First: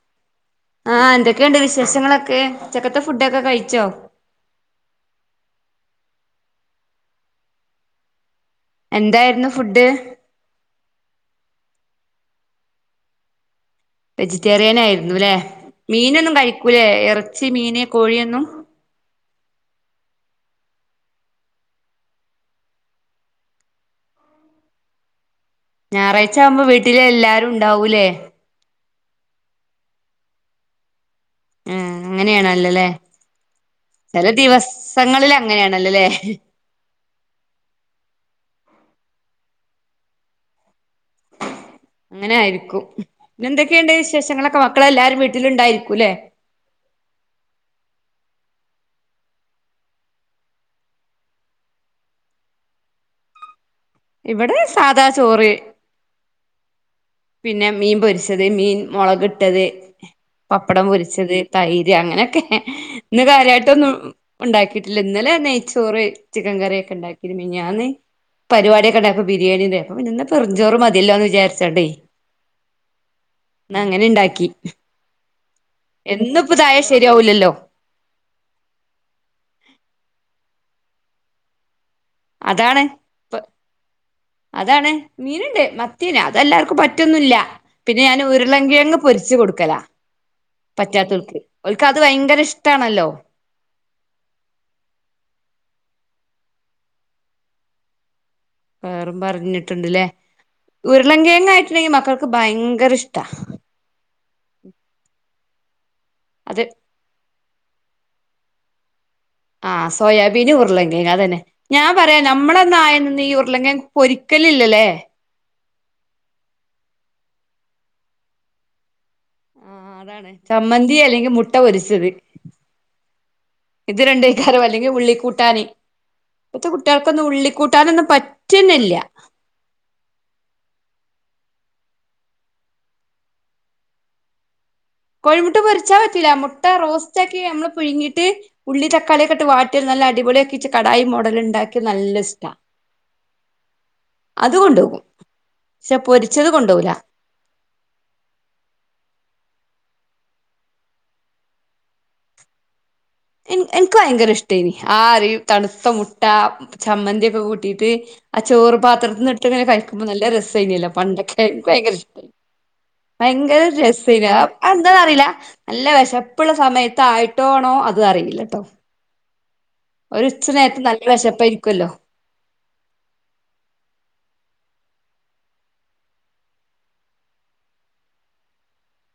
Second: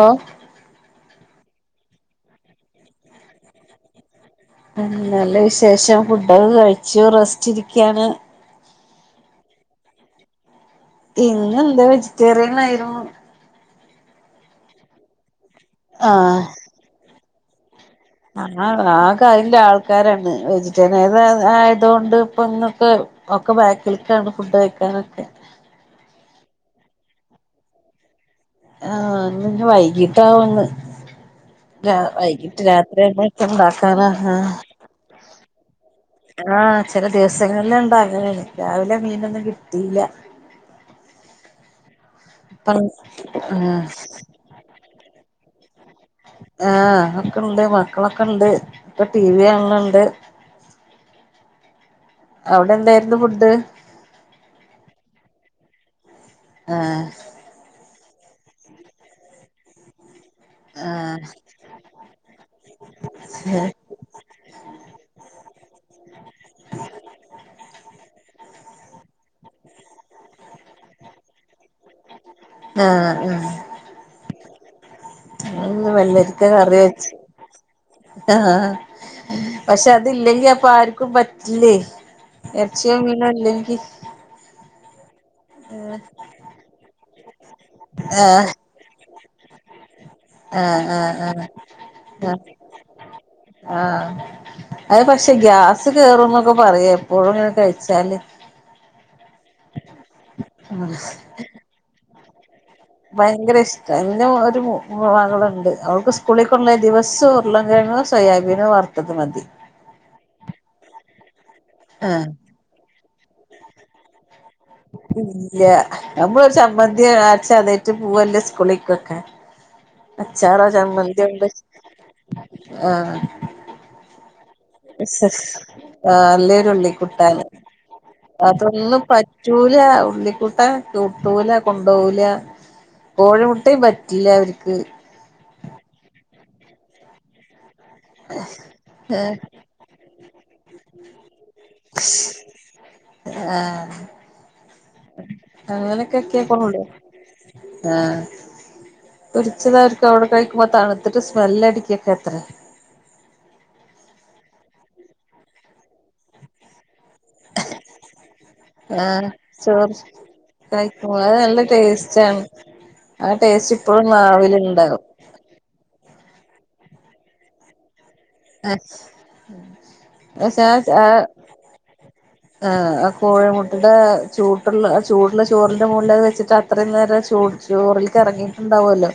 ഓ ക്കെയുണ്ട് വിശേഷങ്ങളൊക്കെ ഉച്ചക്കെത്തെ ഫുഡൊക്കെ കഴിച്ചോ? ഉം നല്ല വിശേഷം ഫുഡൊക്കെ കഴിച്ചു റസ്റ്റിരിക്കാണ് എന്തായിരുന്നു ഫുഡ് ഇന്നെന്താ വെജിറ്റേറിയൻ ആയിരുന്നു വെജിറ്റേറിയൻ ആയിരുന്നുല്ലെ മീനൊന്നും കഴിക്കൂലേ ഇറച്ചി മീന് കോഴിയൊന്നും ഞങ്ങളെ [unintelligible] ക്കെ അയ്ന്റെ ആൾക്കാരാണ് വെജിറ്റേറിയന് ആയതോണ്ട്പ്പൊ ഇന്നൊക്കെ ഒക്കെ ബാക്കിൽക്കാ ഇന്ന് ഫുഡ് കഴിക്കാനൊക്കെ ഞായറാഴ്ച ആവുമ്പോ വീട്ടില് എല്ലാരും ഉണ്ടാവൂലേ ആ ഇന്നിഞ്ഞ് വൈകിട്ടാവൂന്ന് ല്ല ആഹ് വൈകീട്ട് അങ്ങനെയാണല്ലോല്ലേ രാത്രിയൊക്കെ [unintelligible] ഇണ്ടാക്കാനാ ചില ആ ദിവസങ്ങളിൽ അങ്ങനെയാണല്ലോല്ലേ ആ ചെല ദിവസങ്ങള്ല്ല് ഇണ്ടങ്ങനെ രാവിലെ മീനൊന്നും കിട്ടിയില്ല അങ്ങനെ ഇപ്പം ആയിരിക്കും പിന്നെ ആഹ് എന്തൊക്കെയുണ്ട് വിശേഷങ്ങളൊക്കെ മക്കളെല്ലാരും വീട്ടിലുണ്ടായിരി ആ ഒക്കെണ്ട് മക്കളൊ ക്കണ്ട് ഇപ്പ ടി വി കാണണ് ഇണ്ട് അവിടെ എന്തായിരുന്നു ഫുഡ് ഇവിടെ സാദാ ചോറ് ആഹ് പിന്നെ മീൻ പൊരിച്ചത് മീൻ മുളകിട്ടത് പപ്പടം ആഹ് പൊരിച്ചത് തൈര് അങ്ങനെയൊക്കെ ഇന്ന് കാര്യമായിട്ടൊന്നും ഉണ്ടാക്കീട്ടില്ല ഇന്നലെ നെയ്ച്ചോറ് ചിക്കൻ കറിയൊക്കെ ഉണ്ടാക്കി മെനഞ്ഞാന്ന് പരിപാടി ക്കണ്ടേ അപ്പം ബിരിയാണീടെ അപ്പം പിന്നെ ഇന്ന് വെറുംഞ്ചോറ് മതില്ലോ എന്ന് വിചാരിച്ചോണ്ടേ ആഹ് ആഹ് ഇന്ന് അങ്ങനെ ഇണ്ടാക്കി ഇന്ന് വെള്ളരിക്ക കറി വെച്ച് ശരിയാവൂലല്ലോ ആഹ് പക്ഷെ അത് ഇല്ലെങ്കി അപ്പൊ ആർക്കും പറ്റില്ലേ അതാണ് എറച്ചിയോ മീനോ ഇപ്പം ഇല്ലെങ്കി അതാണ് മീനുണ്ട് മത്തിന് അതെല്ലാർക്കും പ പറ്റുന്നില്ല പിന്നെ ഞാൻ ആഹ് ഉരുളങ്കിഴങ്ങ് പൊരിച്ച് കൊടുക്കലാ ആഹ് ആഹ് പറ്റാത്തോൽക്ക് ആഹ് ഓൽക്ക് അത് ആഹ് ഭയങ്കര ഇഷ്ടാണല്ലോ ആഹ് അത് പക്ഷെ ഗ്യാസ് കേറുംന്നൊക്കെ പറയാ എപ്പോഴും ഇങ്ങനെ കഴിച്ചാല് വേറും പറഞ്ഞിട്ടുണ്ട്ല്ലേ ഉരുളങ്കിഴങ്ങ് ആയിട്ടുണ്ടെങ്കി മക്കൾക്ക് ഭയങ്ക ഭയങ്കര ഇഷ്ടം എന്റെ ഒരു മകളുണ്ട് അവൾക്ക് സ്കൂളി അത് കൊണ്ട് പോകാൻ ദിവസവും ഉരുളൻ കിഴങ്ങോ സോയാബീനോ വറ് ആഹ് സോയാബീനും ഉരുളങ്കിഴങ്ങും അത് തന്നെ ഞാൻ പറയാ ആഹ് നമ്മളന്ന് ആയെ നിന്ന് ഈ ഉരുളങ്കിഴങ്ങ് പൊരി ക്കില്ലില്ലല്ലേ ഇല്ല നമ്മളൊരു ചമ്മന്തി അരച്ചാ അതാട്ട് പൂവല്ലേ സ്കുളിക്കൊക്കെ ആഹ് അതാണ് ചമ്മന്തി അല്ലെങ്കിൽ ഉണ്ട് മുട്ട പൊരിച്ചത് ആഹ് ഇത് രണ്ട് കാണും അല്ലെങ്കിൽ ഉള്ളിക്കൂട്ടാന് ആഹ് ഇപ്പത്തെ അല്ലേരു കുട്ടികൾക്കൊന്നും ഉള്ളിക്കുട്ടാന് ഉള്ളിക്കൂട്ടാനൊന്നും പറ്റുന്നില്ല ചൂല ഉള്ളിക്കൂട്ടാൻ കൂട്ടൂല കൊണ്ടുപോകില്ല കോഴിമുട്ടയും പറ്റില്ല അവർക്ക് കോഴിമുട്ട പൊരിച്ചാ പറ്റില്ല മുട്ട റോസ്റ്റാക്കി നമ്മള് പുഴുങ്ങിട്ട് ഉള്ളി തക്കാളിയൊക്കെയിട്ട് വാട്ടി നല്ല അടിപൊളിയാക്കിച്ച് കടായി മോഡലുണ്ടാ അതൊക്കെ നല്ല ഇഷ്ടാ ആഹ് അത് കൊണ്ടോകും പക്ഷെ അങ്ങനൊക്കെ ആക്കിയ പൊരിച്ചത് ഇപ്പം കൊണ്ട് കൊണ്ടോവൂല പോന്നെ ആഹ് പൊരിച്ചതായിരിക്കും അവിടെ കഴിക്കുമ്പോ തണുത്തിട്ട് സ്മെല്ല് അടിക്കൊക്കെ അത്രേ എ എനിക്ക് ഭയങ്കര ഇഷ്ടേനി ആ അരി തണുത്ത മുട്ട ചമ്മന്തി ഒക്കെ കൂട്ടിയിട്ട് ആ ആഹ് ചോറ്പാത്രത്തീന്ന് എടുത്ത് ഇങ്ങനെ ചോറ് കഴിക്കുമ്പോൾ നല്ല രസമായിനേ പണ്ടൊക്കെ ഭയ ങ്കര ഇഷ്ടാണ് ഭയങ്കര രസഇല്ലേ അത് എന്താന്ന് അറിയില്ല നല്ല വിശ പ്പുള്ള സമയത്തായിട്ടു ആണോ അത് അറിയി ആഹ് ഒരു ഉച്ച നേരത്ത് നല്ല വിശപ്പായിരിക്കുവല്ലോ ആഹ് ആ കോഴിമുട്ടയുടെ ചൂട് ടുള്ള ചൂട്ടുള്ള ചൂടുള്ള ചോറിന്റെ മുകളിലിൽ അത് വെച്ചിട്ട് അത്രയും നേരം ചോ ചോറിലേക്ക് ഇറങ്ങിയിട്ടുണ്ടാവുവല്ലോ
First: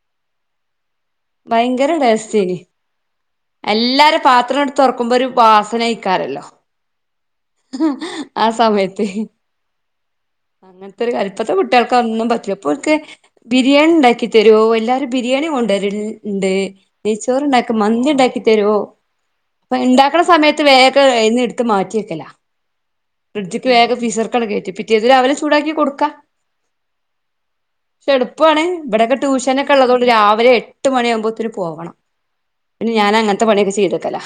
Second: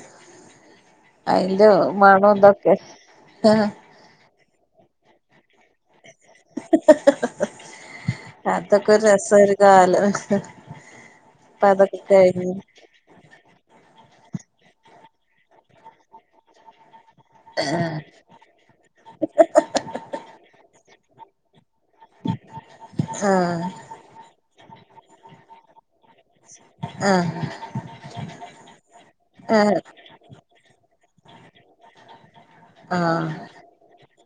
അതിന്റെ മണം ഇതൊക്കെ ആഹ് എല്ലാരും പാത്രം എടുത്ത് തൊറക്കുമ്പോ ഒരു വാസനെ ആയി ആ അതൊക്കെ ഒരു സമത്ത് രസം ഒരു കാലം അങ്ങനത്തെ ഒരു കാലം ഇപ്പത്തെ ഇപ്പൊ കുട്ടികൾക്ക് അതൊക്കെ ഒന്നും കഴിഞ്ഞു പറ്റില്ല ഇപ്പൊ അവക്ക് ബിരിയാണി ഉണ്ടാക്കി തരുവോ എല്ലാരും ബിരിയാണി കൊണ്ടുവരുണ്ട് നെയ്ച്ചോറ് ഉണ്ടാക്കും ആഹ് മന്തി ഉണ്ടാക്കി തരുവോ അപ്പൊ ഉണ്ടാക്കണ സമയത്ത് വേഗം എന്ന് എടു ത്ത് മാറ്റി വെക്കലാ ആഹ് ഫ്രിഡ്ജിക്ക് വേഗം ഫ്രീസർക്കങ്ങട് കേറ്റും പിറ്റേന്ന് രാവിലെ ചൂടാക്കി കൊടുക്കാം പക്ഷെ എളുപ്പമാണ് ഇവിടൊക്കെ ട്യൂഷനൊക്കെ ആഹ് ഉള്ളതോണ്ട് രാവിലെ എട്ട് മണിയാകുമ്പോത്തേന് പോവണം പിന്നെ ഞാൻ ആഹ് ആഹ് അങ്ങനത്തെ പണിയൊക്കെ ചെയ്ത് വെക്കലാ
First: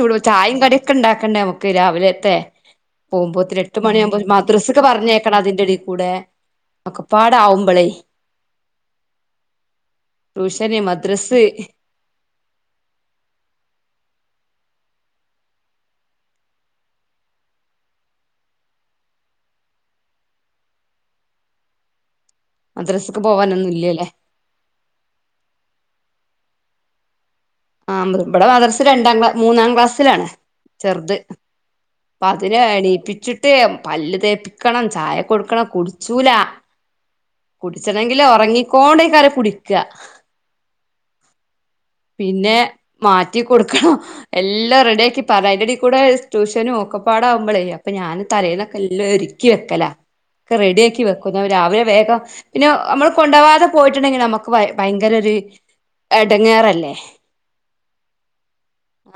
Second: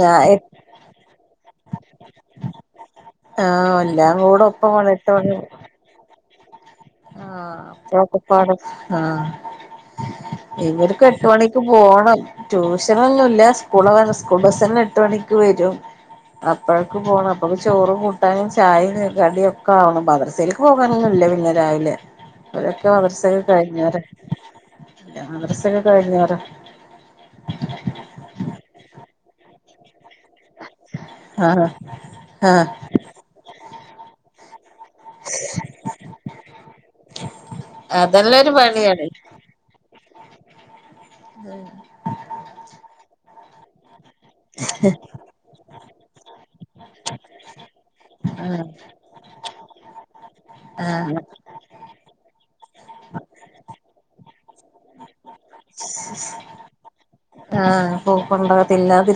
ഞാ ചായും കടിയൊക്കെ ഇണ്ടാക്കണ്ടേ നമുക്ക് രാവിലെത്തെ പോകുമ്പോ ഒത്തിരി ആഹ് എട്ട് എല്ലാം മണിയാുമ്പോ കൂടെ ഒപ്പം മദ്രസ്സൊക്കെ പറഞ്ഞേക്കണം അതിന്റെടി കൂടെ ആ ഒക്കെപ്പാടാവുമ്പളേ അപ്പക്കപ്പട ആ ട്യൂഷന് ഇവർക്ക് എട്ട് മദ്രസ് മണിക്ക് പോണം ട്യൂഷനൊന്നുല്ല സ്കൂള് കുബസല്ല എട്ട് മണിക്ക് വരും അപ്പോഴക്ക പോണം അപ്പൊക്ക് ചോറ് കൂട്ടാനും ചായയും കടിയൊക്കെ ആവണം മാത്രെസയിലക്ക് പോകാനൊന്നും ഇല്ല പിന്നെ രാവിലെ അവരൊക്കെ മദ്രസക്ക് മാദർസക്കെ പോവാനൊന്നും കഴിഞൊര ഇല്ലല്ലേ മാദർസാ കഴിഞ്ഞോരാ ആ മൃഗട മദർസ് രണ്ടാം ക്ലാ മൂന്നാം ക്ലാസിലാണ് ചെറുത് ആഹ് അപ്പ അതിനെ ആഹ് എണീപ്പിച്ചിട്ടേ പല്ല് തേപ്പി ക്കണം ചായ കൊടുക്കണം കുടിച്ചൂല കുടിച്ചണെങ്കില് അതെല്ലാം ഒരു പണിയാണ് ഉറങ്ങിക്കൊണ്ട കറി കുടിക്യാ ഉം പിന്നെ മാറ്റി കൊടുക്കണം എല്ലാം റെഡിയ ആക്കി അപ്പയിന്റെ അടി കൂടെ ട്യൂഷന് ക്കപ്പാടാവുമ്പോളേ അപ്പൊ ഞാൻ ആഹ് തലേൽന്നൊക്കെ എല്ലാം ഒരുക്കി വെക്കല ഒക്കെ റെഡിയാക്കി ആഹ് വെക്കും രാവിലെ വേഗം പിന്നെ നമ്മള് കൊണ്ടപാവാതെ പോയിട്ടുണ്ടെങ്കിൽ നമക്ക് ഭയങ്കര ഒരു ഇടങ്ങാറല്ലേ ഉ ആ പൂക്കണ്ട്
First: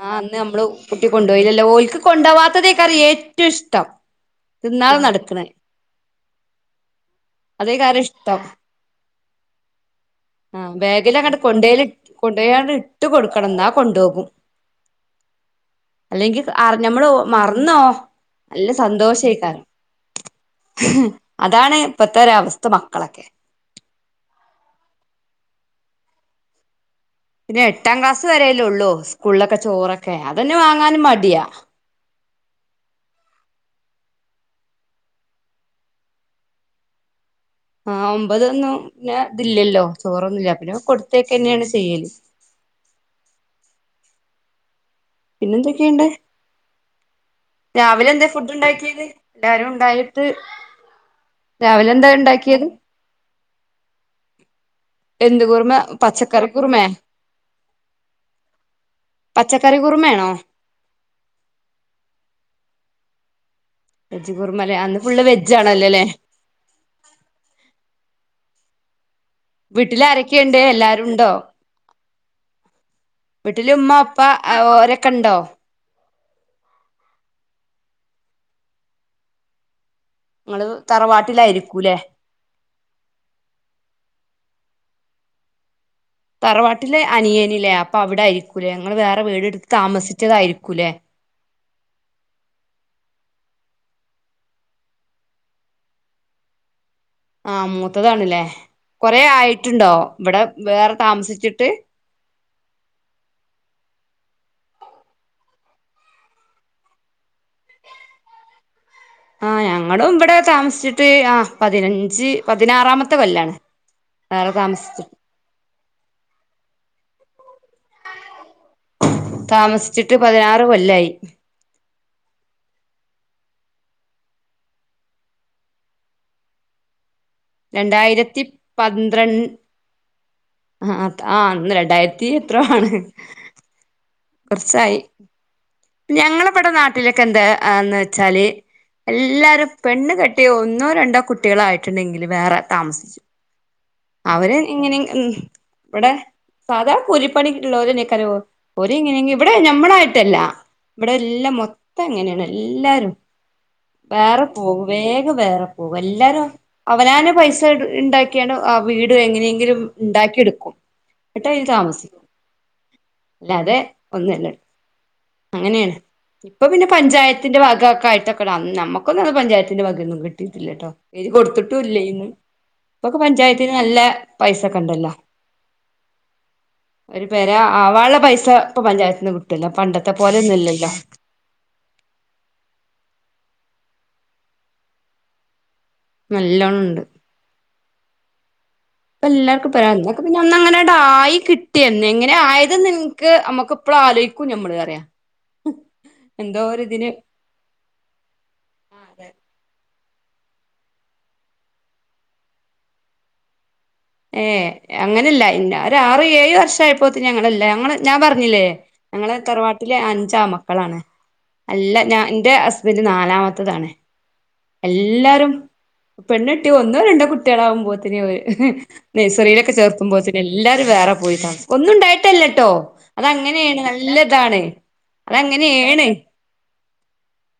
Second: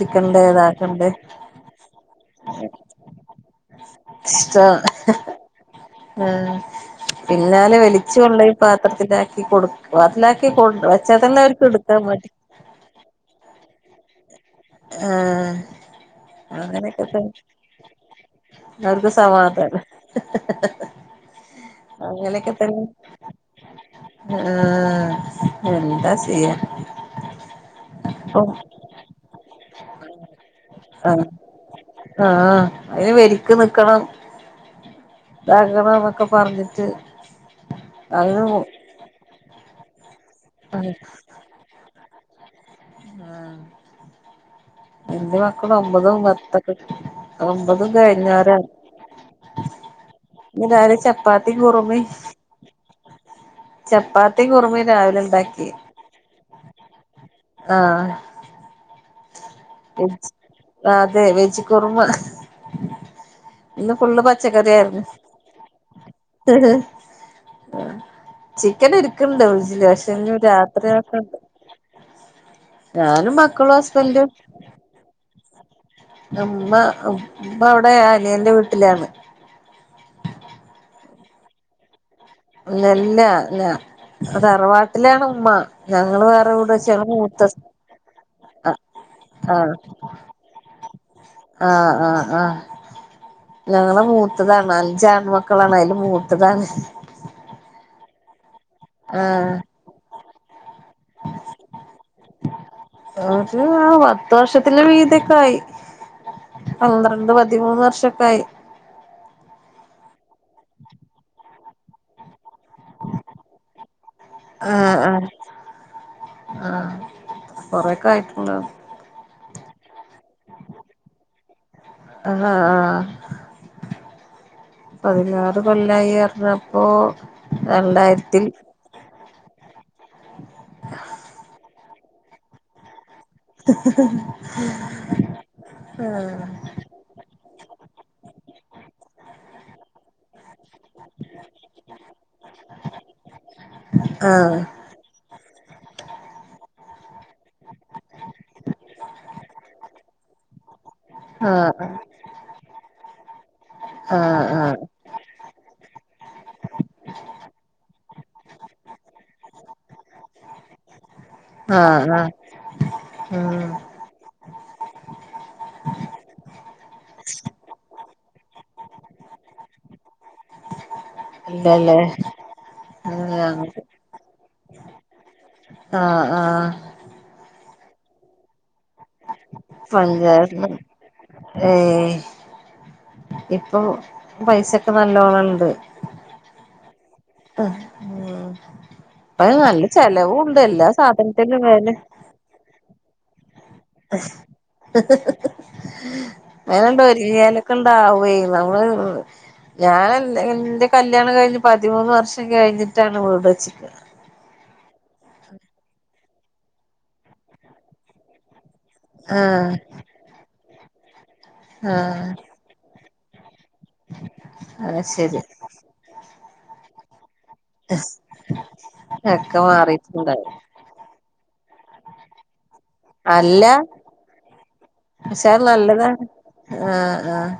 ആ അന്ന് നമ്മള് കുട്ടി വാക്കണ്ട് കൊണ്ടോയില്ലല്ലോ ഓൽക്ക് കൊണ്ടോവാത്തതേക്കാരം ഏറ്റവും ഇഷ്ടം ഇഷ്ട തിന്നാതെ നടക്ക്ണെ ആ പിന്നാലെ അതേക്കാരം വെലിച്ച ഇഷ്ടം കൊണ്ടോയി പാത്രത്തിലാക്കി കൊടുകാ പാത്രത്തിലാക്കി കൊണ്ട് വെച്ച അവിടൊള്ളോർ കൊടുക്കും അങ്ങോട്ട്‌ ഇവിടെയാനെ ഇട്ട് കൊടുക്കണം എന്നാ കൊണ്ടുപോകും ആഹ് അല്ലെങ്കി അർ അങ്ങനെയൊക്കെ ഞമ്മള് തന്നെ മറന്നോ നല്ല അവർക്ക് സന്തോഷയി കാണും സമാധാനം അതാണ് ഇപ്പത്തെ ഒരവസ്ഥ മക്കളൊക്കെ ആ എന്താ ചെയ പിന്നെ എട്ടാം ക്ലാസ് വരല്ലേ ഉള്ളൂ സ്കൂളിലൊക്കെ ചോറൊക്കെ അതന്നെ വാങ്ങാനും മടിയാ ആ അതിന് വെലിക്ക് നിക്കണം തകണം എന്നൊക്കെ പറഞ്ഞിട്ട് ആ അതിന് ഒമ്പതൊന്നും പിന്ന ഇതിലല്ലോ ചോറൊന്നുല്ല പിന്നെ ആഹ് കൊടുത്തൊക്കെ തന്നെയാണ് ചെയ്യല് ആ എന്ത് മക്കൾ ഒമ്പത് പിന്നെന്തൊക്കെയുണ്ട് പത്തൊക്കെ ഒമ്പതും രാവിലെ എന്താ ഫുഡ് കഴിഞ്ഞോരാ ഉണ്ടാക്കിയത് എല്ലാരും ഉണ്ടായിട്ട് ഇന്ന് രാവിലെ ചപ്പാത്തിയും രാവിലെ എന്താ ഉണ്ടാക്കിയത് ചപ്പാത്തി കുറുമി രാവിലെ ഉണ്ടാക്കി കർക്കൂർമേ ആ പച്ചക്കറി വേജ് കുറുമയാണോ അതെ വെജ് കുറുമാ ഇന്ന് ഫുള്ള് വെജ് പച്ചക്കറി കുറുമല്ലേ അന്ന് ആയിരുന്നു ഫുള്ള് വെജ് ആണല്ലോല്ലേ ചിക്കൻ ഇരിക്കണ്ട് ഫ്രീചില് വീട്ടിൽ പക്ഷെങ്ക ആരൊക്കെയുണ്ട് രാത്രി എല്ലാരും ഉണ്ടോ ആക്കൊണ്ട് ഞാനും മക്കളും ഹസ്ബൻഡും വേക്കണ്ടോ അമ്മ അമ്മ അവിടെ അനിയന്റെ വീട്ടിലാണ് നിങ്ങള് തറവാട്ടിലായിരിക്കൂല്ലേ ല്ല ല്ലാ ലാ അത് അറവാട്ടിലാണ് ഉമ്മ ഞങ്ങള് വേറെ വീട് വെച്ച് തറവാട്ടിലെ ഞങ്ങള് മൂത്ത അനിയനില്ലേ അപ്പൊ അവിടെ ആയിരിക്കൂലേ ആഹ് നിങ്ങള് വേറെ വീടെടുത്ത് താമസിച്ചതായിരിക്കൂല്ലേ ആ ആ ആ ഞങ്ങള മൂത്തതാണ് അചാൺ മക്കളാണ് അതില് മൂത്തതാണ് ആ മൂത്തതണല്ലേ കൊറെ ആഹ് ആയിട്ടുണ്ടോ ഇവിടെ വേറെ താമസിച്ചിട്ട് ഒരു പത്ത് വർഷത്തിന് മീതെക്കെ ആയി പന്ത്രണ്ട് പതിമൂന്ന് വർഷൊക്കെ ആയി ആഹ് ഞങ്ങളും ഇവിടെ താമസിച്ചിട്ട് ആഹ് പതിനഞ്ച് പതിനാറാമത്തെ കൊല്ലാണ് വേറെ ആഹ് താമസിച്ചി ആഹ് ആഹ് കൊറേക്കെ ആയിട്ടുണ്ട് താമസിച്ചിട്ട് പതിനാറ് കൊല്ലായി. ആഹ് പതിനാറ് കൊല്ലായി അറിഞ്ഞപ്പോ രണ്ടായിരത്തി പന്ത്ര ആഹ് ആഹ് രണ്ടായിരത്തി എത്രോ ആണ്. ഞങ്ങളിവിടെ നാട്ടിലൊക്കെ എന്താന്ന് വെച്ചാല് എല്ലാരും പെണ്ണ് കെ ട്ടിയോ ഒന്നോ രണ്ടോ കുട്ടികളായിട്ടെണ്ടെങ്കില് വേറെ താമസിക്കും. അവര് ആഹ് എങ്ങനെ ഉം ഇവിടെ സാധാ കൂലിപ്പണി ഇള്ളോര് നിക്കരോ ഓരെ എങ്ങനെയെങ്കിലും ഇവിടെ ഞമ്മളായിട്ടല്ല. ഇവിടെ എല്ലാം ആഹ് മൊത്തം അങ്ങനേണ് എല്ലാരും. ആഹ് വേറെ ആഹ് പോകും വേഗം വേറെ പോകും എല്ലാരും അവനാന പൈസട് ഇണ്ടാ ക്കിയാണ് ആ വീട് എങ്ങനെയെങ്കിലും ഇണ്ടാക്കി എടുക്കും. എന്നിട്ടയില് ആഹ് താമസിക്കും. ആഹ് ഉം അല്ലാതെ ഒന്നുവില്ല അങ്ങനേണ്. ഇപ്പ പിന്നെ പഞ്ചായത്തിന്റെ ഭാഗോക്കെ ആയിട്ടൊക്കെ വന്ന് നമ്മുക്കൊന്നും പഞ്ചായത്തിന്റെ ഭാഗോന്നും കിട്ടിട്ടില്ല കേട്ടോ. ഇത് കൊടുത്തിട്ടു ഇല്ലല്ലേ ഇല്ലേയ്ന്നു ഇപ്പൊക്കെ ആഹ് പഞ്ചായത്തീന്ന് നല്ല പൈസെക്കെ എണ്ടല്ല. ആഹ് ആഹ് പെരാ ആവാള്ള പൈസ ഇപ്പം പഞ്ചായത്ത്ന്ന് കിട്ടുല്ലേ പണ്ടത്തെ പോലെ പഞ്ചായത്ത്ന്ന് ഒന്നുമില്ലല്ലോ ഏഹ് ഇപ്പം പൈസൊക്കെ നല്ലോണം ഇണ്ട് നല്ലോണം ഇണ്ട് ആഹ് അപ്പൊ എല്ലാർക്കും പെര അന്ന് ഒക്കെ പിന്നെ ഒന്ന് അങ്ങനെണ്ട് സാധനത്തിനും വെല ആയികിട്ടിന്ന് എങ്ങനെ ആയത് ന്ന്ഇൻക്ക് അമ്മക്ക് എന്തോ അങ്ങന്നെണ്ട് ഒരിതിന് ഒരിങ്ങിലെക്കെ ഇണ്ടാവേയ് നമ്മള് ഞാൻ ഇന്റെ കല്യാണം കഴിഞ്ഞ് പതിമൂന്ന് വർഷം കഴിഞ്ഞിട്ടാണ് വീട് വച്ചുക്കാ ഏഹ് അങ്ങനെല്ല ഇന്നെ ഒര് ആറ് ഏഴ് വർഷം ആയപ്പോ ഞങ്ങളല്ല ഞങ്ങള് ഞാൻ പറഞ്ഞില്ലേ ഞങ്ങളെ ആഹ് തറവാട്ടിലെ അഞ്ച് ആമക്കളാണ് അല്ല ഞാൻ ആഹ് ഇന്റെ ഹസ്ബൻഡ് ഇത് നാലാമത്തതാണ് അഹ് ശരി എല്ലാരും പെണ്ണെട്ടി ഒന്നോ രണ്ടോ കുട്ടി ട്ടിളാവുമ്പോത്ത്നേ ഒക്കെ നഴ്സറിയിലൊക്കെ ചേർത്തുമ്പോത്ത്ന്ന് മാറിയിട്ടുണ്ടാവും എല്ലാരും വേറെ പോയിട്ടാണ് ഒന്നും ഉണ്ടായിട്ടല്ലട്ടോ അതങ്ങനെയാണ് നല്ല ഇതാണ് മാഷാ അള്ളാ നല്ലതാണ് ആഹ് ആഹ്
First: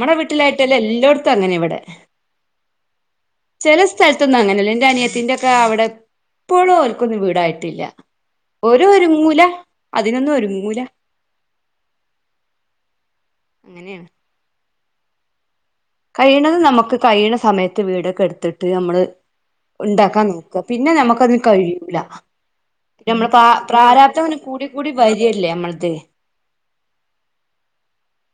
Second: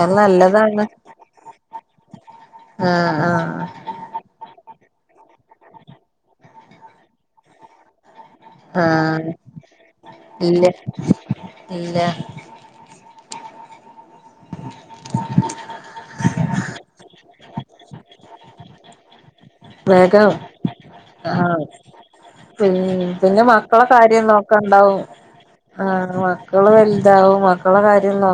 അത് വീട്ടിലായിട്ടല്ല നല്ലതാണ് എല്ലോടുത്തും അങ്ങനെ ഇവിടെ ആഹ് ആഹ് ചെലെ സ്ഥലത്തൊന്നും അങ്ങനെ അല്ല എന്റെ അനിയത്തിന്റെ ഒക്കെ അവിടെ ഇപ്പോളും ഓൽക്കെന്നും വീടായിട്ടില്ല ഓര് ആഹ് ഒരുങ്ങൂല അതിനൊന്നും ഇല്ല ഒരുങ്ങൂല ഇല്ല അങ്ങനെയാണ് കഴിയണത് നമുക്ക് കഴിയണ സമയത്ത് വീടൊക്കെ എടുത്തിട്ട് നമ്മള് ഉണ്ടാക്കാൻ വേഗം നോക്ക പിന്നെ നമുക്കതിന് കഴിയൂല പി നമ്മള് പ പിന്നെ മക്കളെ പ്രാരാബ്ധം കാര്യം അങ്ങനെ കൂടി കൂടി നോക്കണ്ടാവും വരികല്ലേ ആ നമ്മളത് മക്കള് വലുതാവും മക്കളെ കാര്യം നോ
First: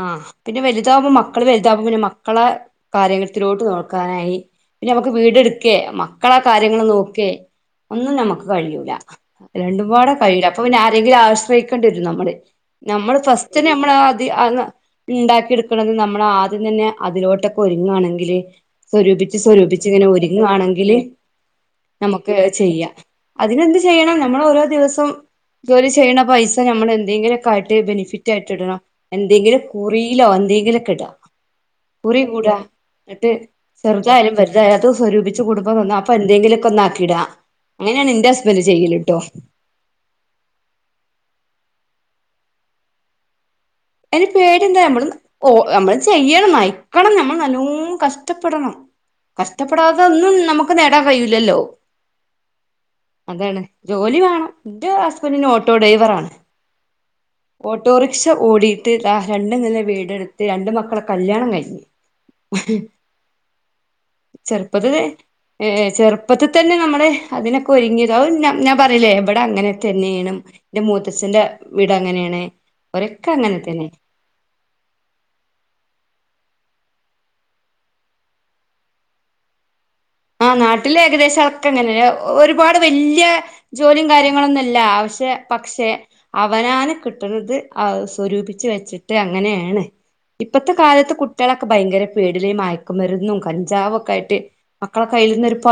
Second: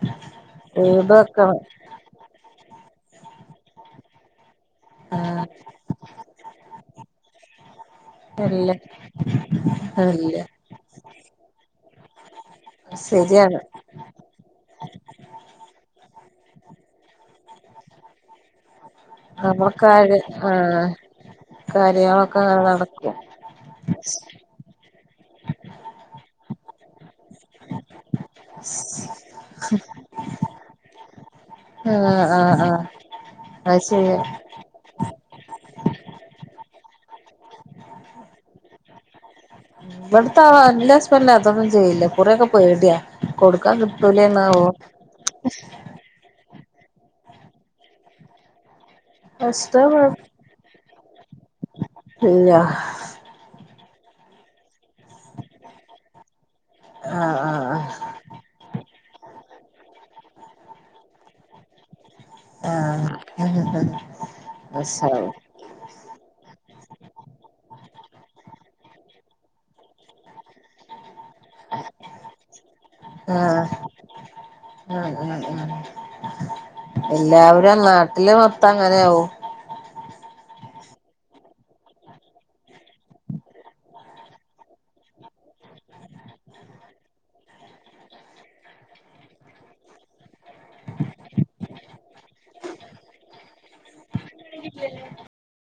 ആഹ് പിന്നെ വലുതാമ്പോ മക്കള് വെക്കണം വലുതാവ്പ പിന്നെ മക്കളെ കാര്യങ്ങളത്തിലോട്ട് നോക്കാനായി പിന്നെ നമുക്ക് വീട് ആഹ് എടുക്കേ മക്കളാ കാര്യങ്ങൾ നോ കെ ഒന്നും നമക്ക് ഇല്ല കഴിയൂല രണ്ടുംപാട ഇല്ല കഴൂല അപ്പൊ പിന്നെ ആരെങ്കിലും ആശ്രയി കണ്ടിരുന്നു നമ്മള് നമ്മള് ശരിയാണ് ഫസ്റ്റ് നമ്മള് അത്. ആണ് ഉണ്ടാക്കി എടുക്കണത് നമ്മള് ആദ്യം തന്നെ അതിലോട്ടൊക്കെ ഒരുങ്ങുകയാണെങ്കില്. ഒരൂപിച്ച് സ്വരൂപിച്ച് ഇങ്ങനെ നമ്മൾക്കാര് ആഹ് ഒരുങ്ങുവാണെങ്കില്. നമുക്ക് കാര്യങ്ങളൊക്കെ അങ്ങനെ ചെയ്യാം നടക്കും അതിനെന്ത് ചെയ്യണം നമ്മൾ ഓരോ ദിവസം. ജോലി ചെയ്യണ പൈസ നമ്മൾ എന്തെങ്കിലുമൊക്കെ ആയിട്ട് ബെനിഫിറ്റ് ആയിട്ട് ഇടണം. എന്തെങ്കിലും കുറിയിലോ എന്തെങ്കിലൊക്കെടാ. ആഹ് കുറി കൂടാ ആഹ് ആഹ് എന്നിട്ട് അത് ശരിയാ ചെറുതായാലും വലുതായും അത് സ്വരൂപിച്ച് കൂടുമ്പോ തന്നെ അപ്പൊ എന്തെ എന്തിനൊക്കെ ഒന്നാക്കിടാ അങ്ങനെയാണ് ഇന്റെ ഹസ്ബൻഡ് ചെയ്യലിട്ടോ. ഇവിടത്തെ എന്റെ ഹുസ്ബൻഡ് അതൊന്നും ചെയ്യില്ല കുറിയൊക്കെ പേടിയാ കൊടു എന്ന പേടിയെന്താ നമ്മള് നമ്മള് ചെയ്യണം നയിക്കണം നമ്മൾ നല്ലോ അങ്ങ് കഷ്ടപ്പെടണം കഷ്ടപ്പെടാതെ ഒന്നും നമുക്ക് നേടാൻ. കഴയില്ലല്ലോ ഇല്ല അതാണ് ജോലി വേണം. എന്റെ ഹസ്ബന്റിന് ഓട്ടോ ഡ്രൈവറാണ് ആഹ് ആഹ് ഓട്ടോറിക്ഷ ഓടിക്കുന്നു. രണ്ടുനില വീടെടുത്ത് രണ്ട് മക്കളെ കല്യാണം കഴിഞ്ഞു. ആഹ് ആഹ് ആഹ് ചെറുപ്പത്തിയിലെ ആഹ് ഏഹ് ചെറുപ്പത്തെ. ത്തെ തന്നെ നമ്മടെ അതിനൊക്കെ ഒരുങ്ങിയത് ഞാൻ പറയില്ലേ ഇവിടെ അങ്ങനെ തന്നെ ചെയ്യണം ബു ത്തസിന്റെ വീട് അങ്ങനെയാണ് ഒരൊക്കെ അങ്ങനെ. തന്നെ ഉം ഉം ഉം എല്ലാവരും നാട്ടില് മൊത്തം അങ്ങനെ ആവും. ആ നാട്ടില് ഏകദേശം ഒക്കെ അങ്ങനെ ഒരുപാട് വലിയ ജോലിയും കാര്യങ്ങളൊന്നുല്ല പക്ഷെ പ പക്ഷെ അവനാന കിട്ടുന്നത് ആ സ്വരൂപിച്ച് വെച്ചിട്ട് അങ്ങനെയാണ്. ഇപ്പത്തെ കാലത്ത് കുട്ടികളൊക്കെ ഭയങ്കര പേടില് മയക്കുമരുന്നും കഞ്ചാവും ഒക്കെ ആയിട്ട്. മക്കളെ കയ്യിൽ നിന്ന് ഒരു പ